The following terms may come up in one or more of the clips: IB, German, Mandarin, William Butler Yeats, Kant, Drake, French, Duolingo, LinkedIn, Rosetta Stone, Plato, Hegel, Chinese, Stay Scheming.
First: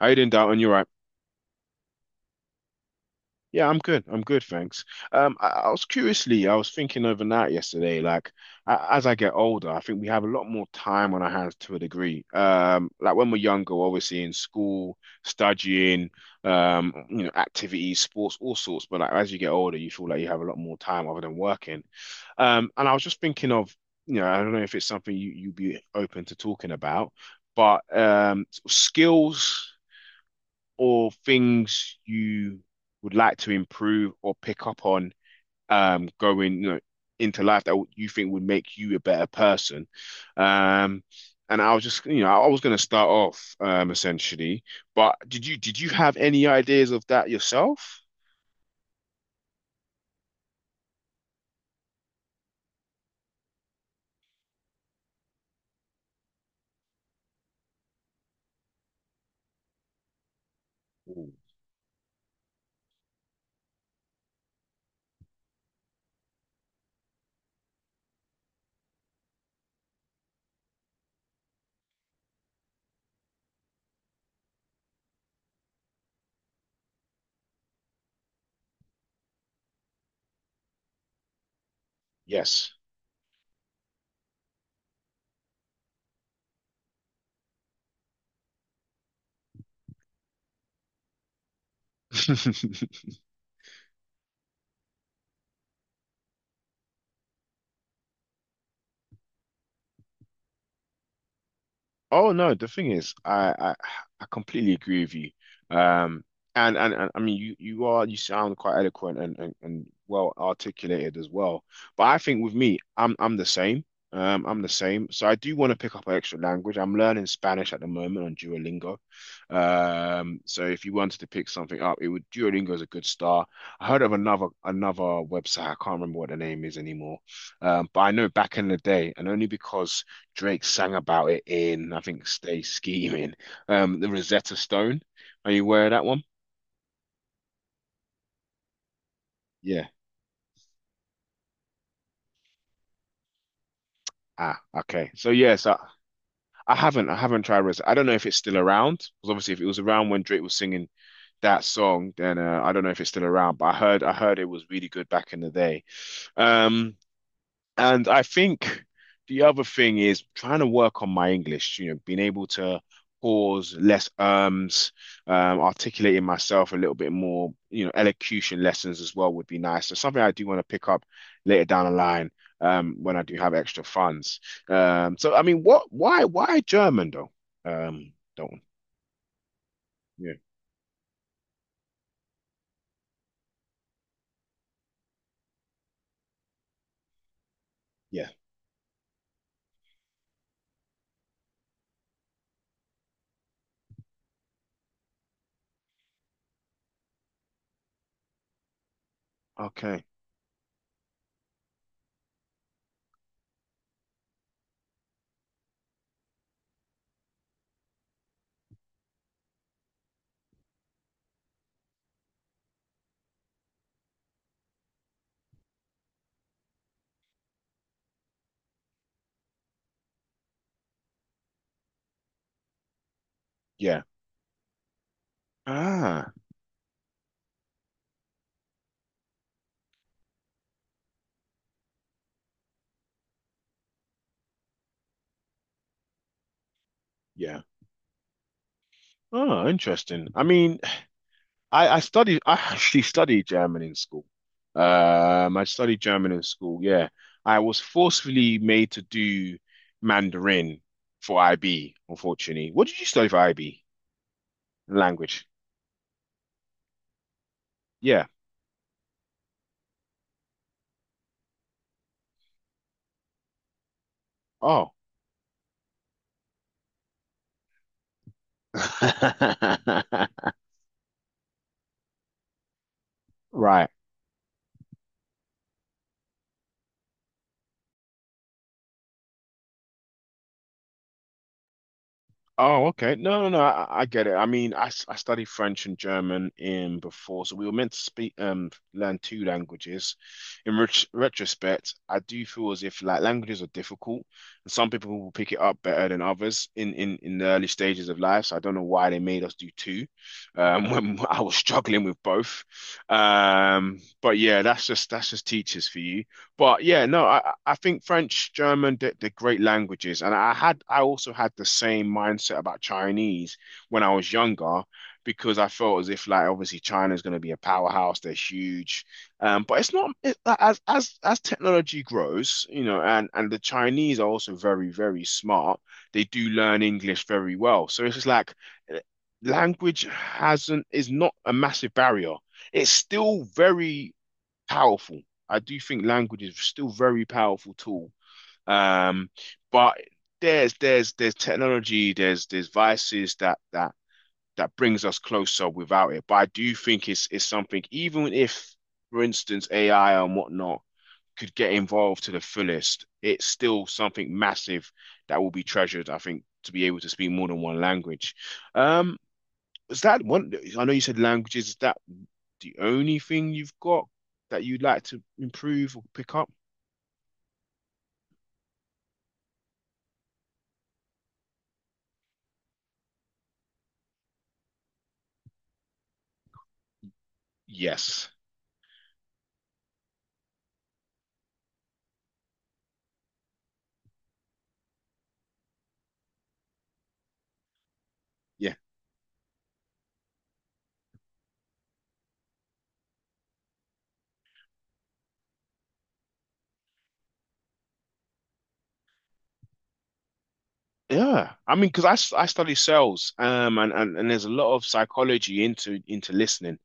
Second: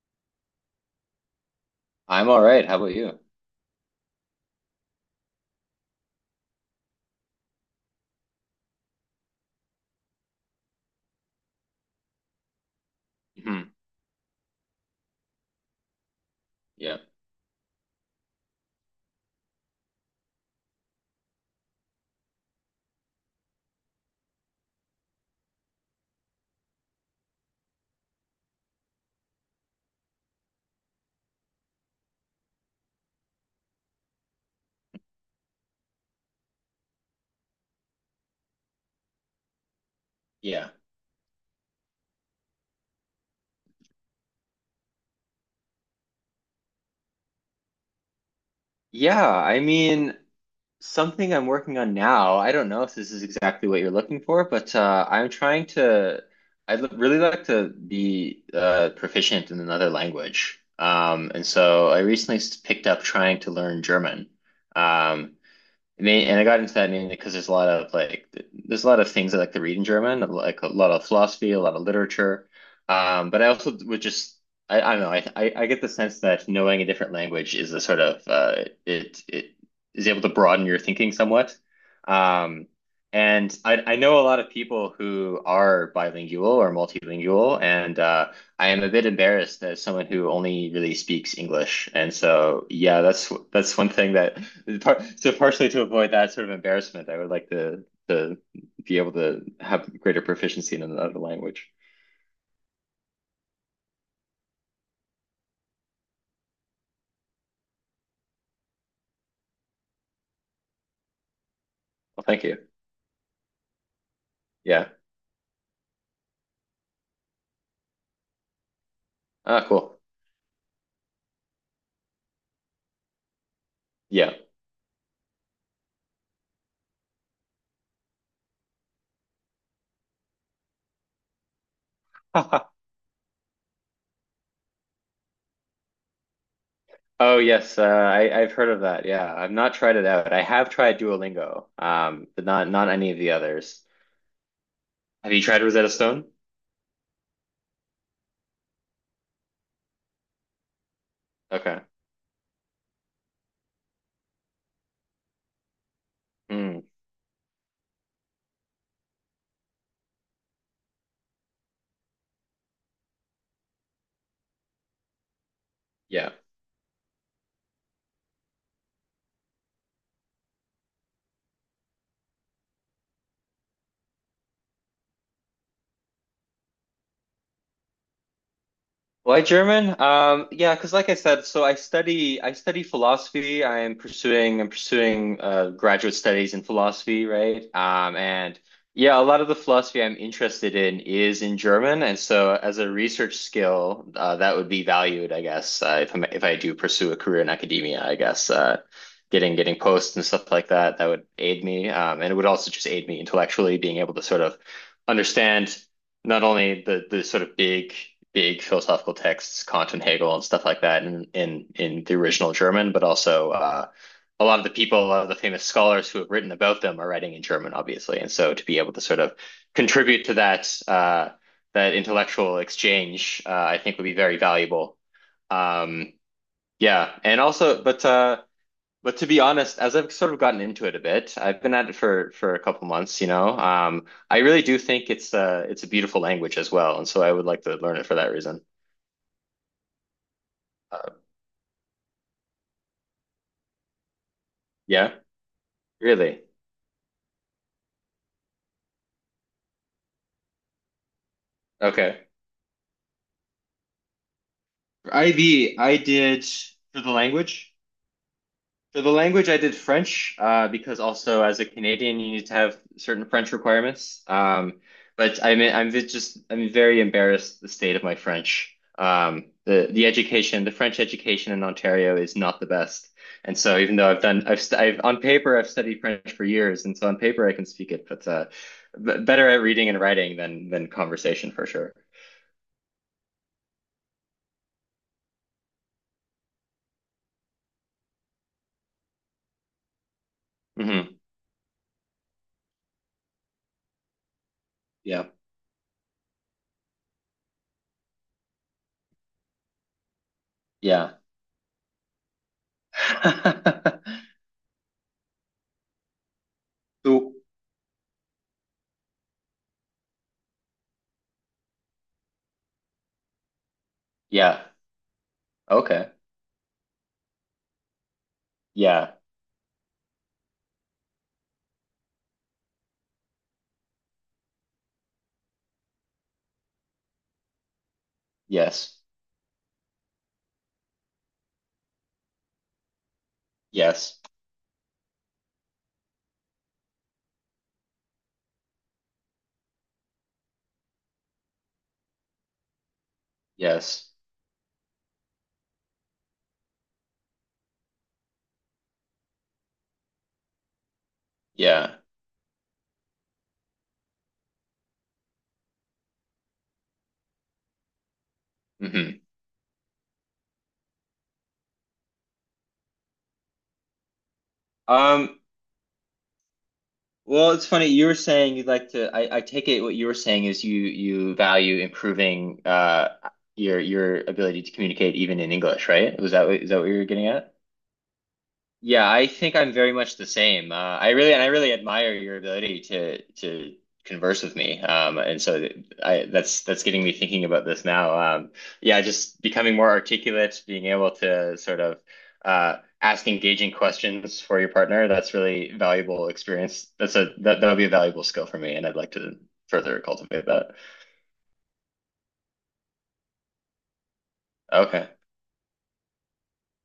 How you doing, Dalton? You're right. I'm all right. How about you? Yeah, I'm good. I'm good, thanks. I was thinking overnight yesterday, like as I get older, I think we have a lot more time on our hands to a degree. Like when we're Hmm younger, we're obviously in school, studying, Yeah. Activities, sports, all sorts. But like as you get older, you feel like you have a lot more time other than working. And I was just thinking of, I don't know if it's something you'd be open to talking about, but skills, or things you would like to improve or pick up on, going into life that you think would make you a better person. Yeah. Um, and I was just, I was going to start off, essentially, but did you have any ideas of that yourself? Yeah. I mean, something I'm working on now. I don't know if this is exactly what you're looking for, but I'm trying to, really like to be proficient in another language. Ooh, And, so I recently s- picked up trying to learn German. Um, And, and I got into that mainly because there's a lot of things I like to read in German, like a lot of philosophy, a lot of literature. But I also would just I don't know I get the sense that knowing a different language is a sort of it it is able to broaden your thinking somewhat. Um, yes. and I know a lot of people who are bilingual or multilingual, and I am a bit embarrassed as someone who only really speaks English, and so yeah, that's one thing that so partially to avoid that sort of embarrassment, I would like to be able to have greater proficiency in another language. Oh no, the thing is, I completely agree with you. Um, and I mean, you sound quite eloquent and, and well articulated as well. But I Well, think thank with you. me, I'm the same. I'm the Yeah. same. So I do want to pick up an extra language. I'm learning Spanish at the moment on Duolingo. Ah, cool. So if you wanted to pick something up, it would Duolingo is a good start. I heard of Yeah. another another website. I can't remember what the name is anymore. But I know back in the day, and only because Drake sang about it in, I think, Stay Scheming, the Rosetta Stone. Are you aware of that one? Oh yes, I I've heard of that. Yeah, I've not Yeah. tried it out. I have tried Duolingo, but not any of the others. Ah, okay. So Have you tried yes, I, Rosetta Stone? I haven't, I haven't tried Rosetta. I don't know if it's still around because obviously, if it was around when Drake was singing that Okay. song, then I don't know if it's still around. But I heard it was really good back in the day. Hmm. Um, And I think the other thing is trying to work on my English, being able to pause less ums, articulating Yeah. myself a little bit more, elocution lessons as well would be nice. So something I do want to pick up later down the line, when I do have extra funds. So I mean, why German though? Dalton. Why German? Yeah. Yeah, because like I said, so I study philosophy. I'm pursuing graduate studies in philosophy, right? Yeah. And yeah, a lot of the philosophy I'm interested in is in German, and so as a research skill, that would be valued, I guess, if I do pursue a career in academia, I guess. Getting Okay. posts and stuff like that that would aid me and it would also just aid me intellectually, being able to sort of understand not only the sort of big philosophical texts, Kant and Hegel and stuff like that, in the original German, but also a lot of the people a lot of the famous scholars who have written about them are writing in German, obviously, and so to be able to sort of contribute to that that intellectual exchange I think Yeah. would be very valuable um, Ah, yeah, and also but to be honest, as I've sort of gotten into it a bit, I've been at it for a couple months, you know. I really do think it's it's a beautiful language as well, and so I would yeah. like to learn it for that reason. Oh, interesting. I mean, Uh, I actually studied German in school. Yeah, I studied German in really. school, yeah. I was forcefully made to do Mandarin for IB, Okay. unfortunately. What did you study for IB? For Language. IB, I did for the language. Yeah. For the language, I did French because also as a Canadian, you need to have certain French requirements. Oh. But I'm vi- just I'm very embarrassed the state of my French. The education, the French education in Ontario is not the best. And so Right. even though I've done I've, st I've on paper I've studied French for years, and so on paper I can speak it, but b better at reading and writing than conversation for sure. Oh, okay. No, no, no. I get it. I mean, I studied French and German in before, so we were meant to speak learn two languages. In ret hmm retrospect, I do feel as if like languages are difficult, and some people Yeah. will pick it up better than others in the early stages of life. So I don't know why they made us do two, Yeah. when I was struggling with both. Um, but yeah, that's just teachers for you. But yeah, no, So, I think French, German, they're great languages, and I also had the same mindset about Chinese when I was yeah. younger, because I felt as Okay. if like obviously China is going to be a powerhouse, they're huge, Yeah. But it's not it, like, as technology grows, and the Chinese are also very very smart. They do learn English very well, so it's just like Yes. eh, language hasn't is not a massive barrier. It's still very Yes. powerful. I do think language is still very powerful tool. Um, but there's technology, there's vices that that Yes. that brings us closer without it. But I do think it's something, even if, for instance, AI and whatnot could get Yeah. involved to the fullest, it's still something massive that will be treasured, I think, to be able to speak more than one language. Um, hmm is that one? I know you said languages. Is that the only thing you've got that you'd like to Um, improve or pick up? well, it's funny. You were saying you'd like to, I take it what you were saying is you value improving your ability to communicate even in English, right? Was that what, is that what you were getting at? Yes. Yeah, I think I'm very much the same. I really admire your ability to converse with me. And so th- I that's getting me thinking about this now. Yeah. Yeah, just becoming more articulate, being able to sort of ask engaging questions for your partner. That's really valuable experience. That's a that that would be a valuable skill for me, and I'd like to further cultivate that. Yeah. I mean, because I study sales, and there's a lot of Okay. psychology into listening,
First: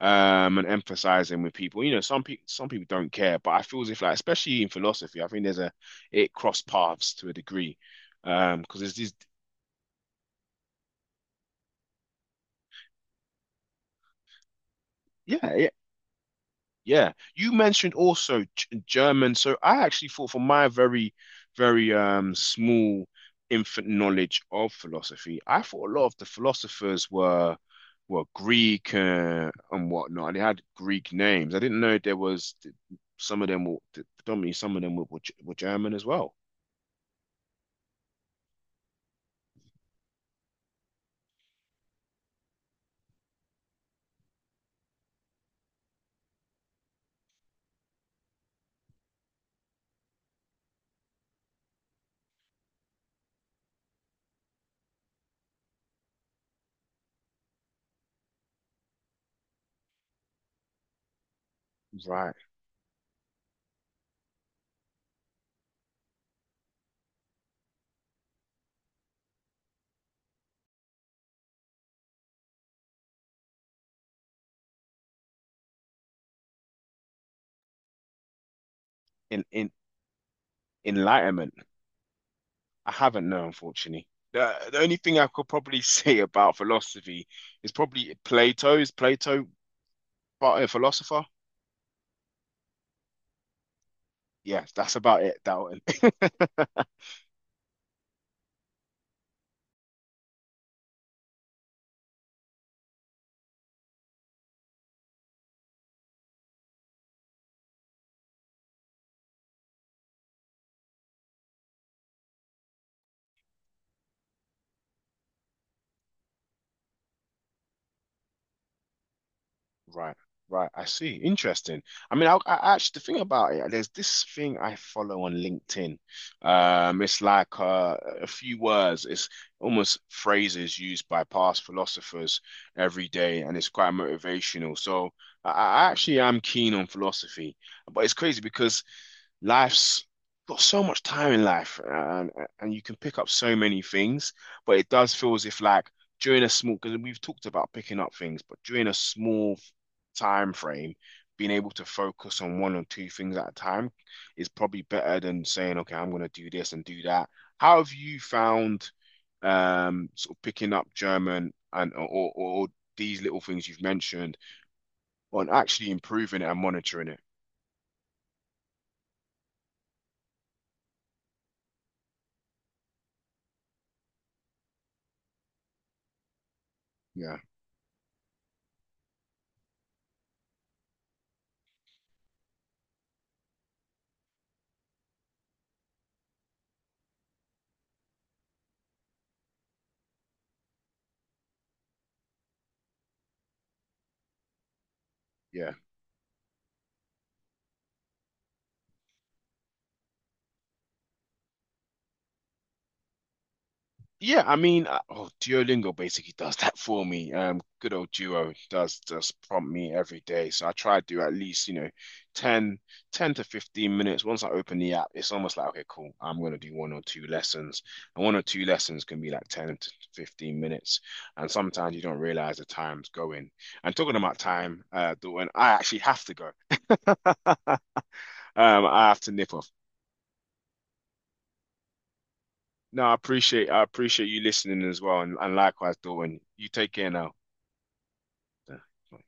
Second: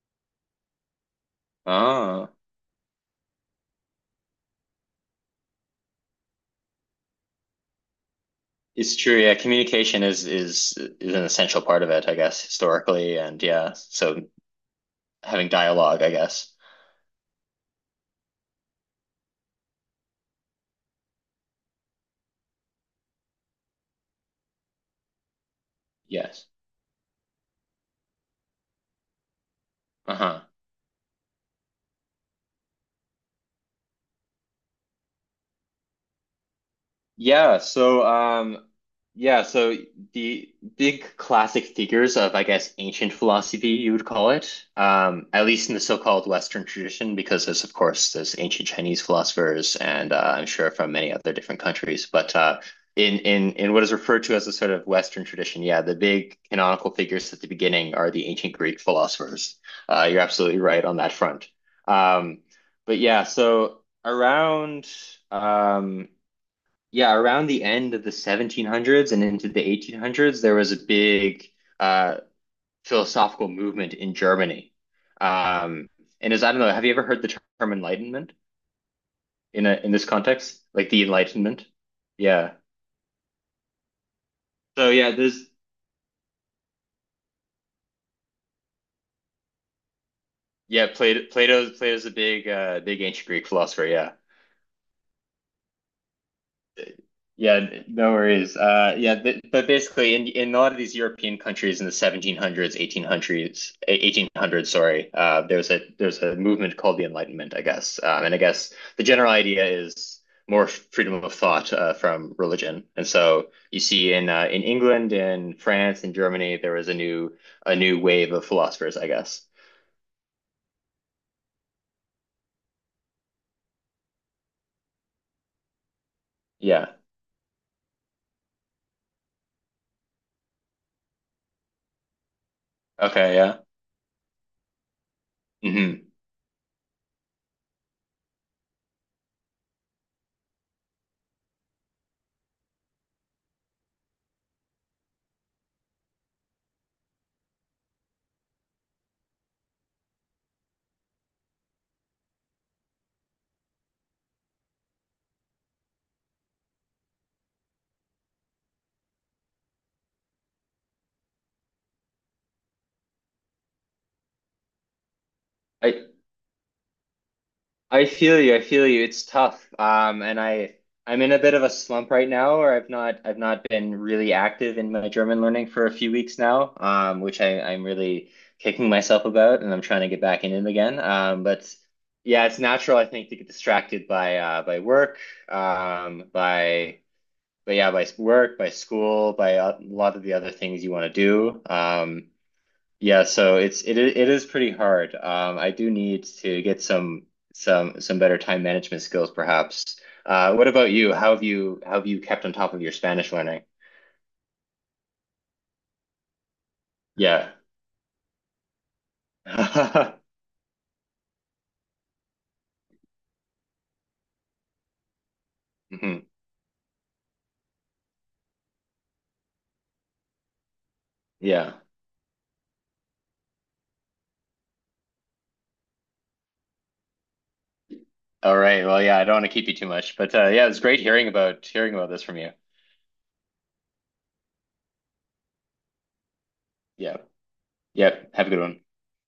and emphasizing with people. You know, some Oh. people some people don't care, but I feel as if like especially in philosophy, I think there's a it cross paths to a degree, because there's It's these. true, yeah. Communication is an essential part of it, I guess, historically, and yeah, so having Yeah. dialogue, I guess. Yeah, you mentioned also G German. So I actually thought, from my very, very small infant knowledge of philosophy, I thought a lot of the Yes. philosophers were Greek, and whatnot. They Uh-huh. had Greek names. I didn't know there was some of them were predominantly some of them were G- were German as well. Yeah, so yeah, so the big classic figures of, I guess, ancient philosophy, you would call it, at least in the so-called Western tradition, because there's, of course, there's ancient Chinese philosophers and I'm sure from many other different countries, but in what is referred to as a sort of Western tradition, yeah, the big canonical figures at the beginning are the ancient Greek philosophers. You're absolutely right on that front. Right. Um, but yeah, so around um yeah, around the end of the 1700s and into the 1800s, there was a big uh, philosophical movement in Germany. Um, and, as I don't know, have you ever heard the term enlightenment In in in in this context, like the enlightenment, Enlightenment? Yeah. I haven't known, unfortunately. The So only yeah, thing I could there's probably say about philosophy is probably Plato. Is Plato but a yeah, Plato, philosopher? Plato's a big big ancient Greek philosopher. Yeah. Yeah, that's about it, Dalton. Yeah, no worries. Yeah, but basically, in a lot of these European countries in the 1700s, 1800s, sorry, there's a movement called the Enlightenment, I guess. And I guess the general idea is more freedom of thought from religion. And so you see in England, in France, in Germany, there was a new wave of philosophers, I guess. Right, right. I see. Interesting. I mean, I actually the thing about it, there's this thing I follow on LinkedIn. Yeah. It's like a few words. It's almost phrases used by past philosophers every Okay. day, and Yeah. it's quite motivational. So I hmm actually am keen on philosophy, but it's crazy because life's got so much time in life and you can pick up so many things, but it does feel as if like during a small, because we've talked about picking up things, but during a small time frame, being able to focus on one or two things at a time is probably better than saying, okay, I'm going to do this and do that. How have you found sort of picking up German and or these little things you've mentioned on actually I improving it and monitoring it? I feel you. I feel you. It's tough. And I I'm in a bit of a slump right now, or I've not been really active in my German learning for a few weeks now, Yeah, which I'm really kicking myself about, and I'm trying to get back in it again. But yeah, it's natural, I think, to get distracted by work, by but yeah, by work, by school, by a lot of the other things you want to do. Yeah, so it is pretty hard. I yeah. do need to get some some better time management skills, perhaps. What about you? How have you kept on top of your Spanish learning? Yeah, I mean, oh, Duolingo basically does that for me. Yeah. Good old Duo does prompt me every Mhm. day. So I try to do at least, 10 10 to 15 minutes. Once I open the app, it's almost like, okay, cool, I'm gonna do one or two lessons. And one or two lessons can be like 10 to 15 minutes. And Yeah. sometimes you don't realize the time's going. And talking about time, Dawn, I actually have to go. All right. Well, I yeah, have I to don't want to nip keep off. you too much, but yeah, it was great hearing about this from you. No, I appreciate you listening as well. And likewise, Dawn, you take care Yeah. now. Yep. Have a good one. Fuck.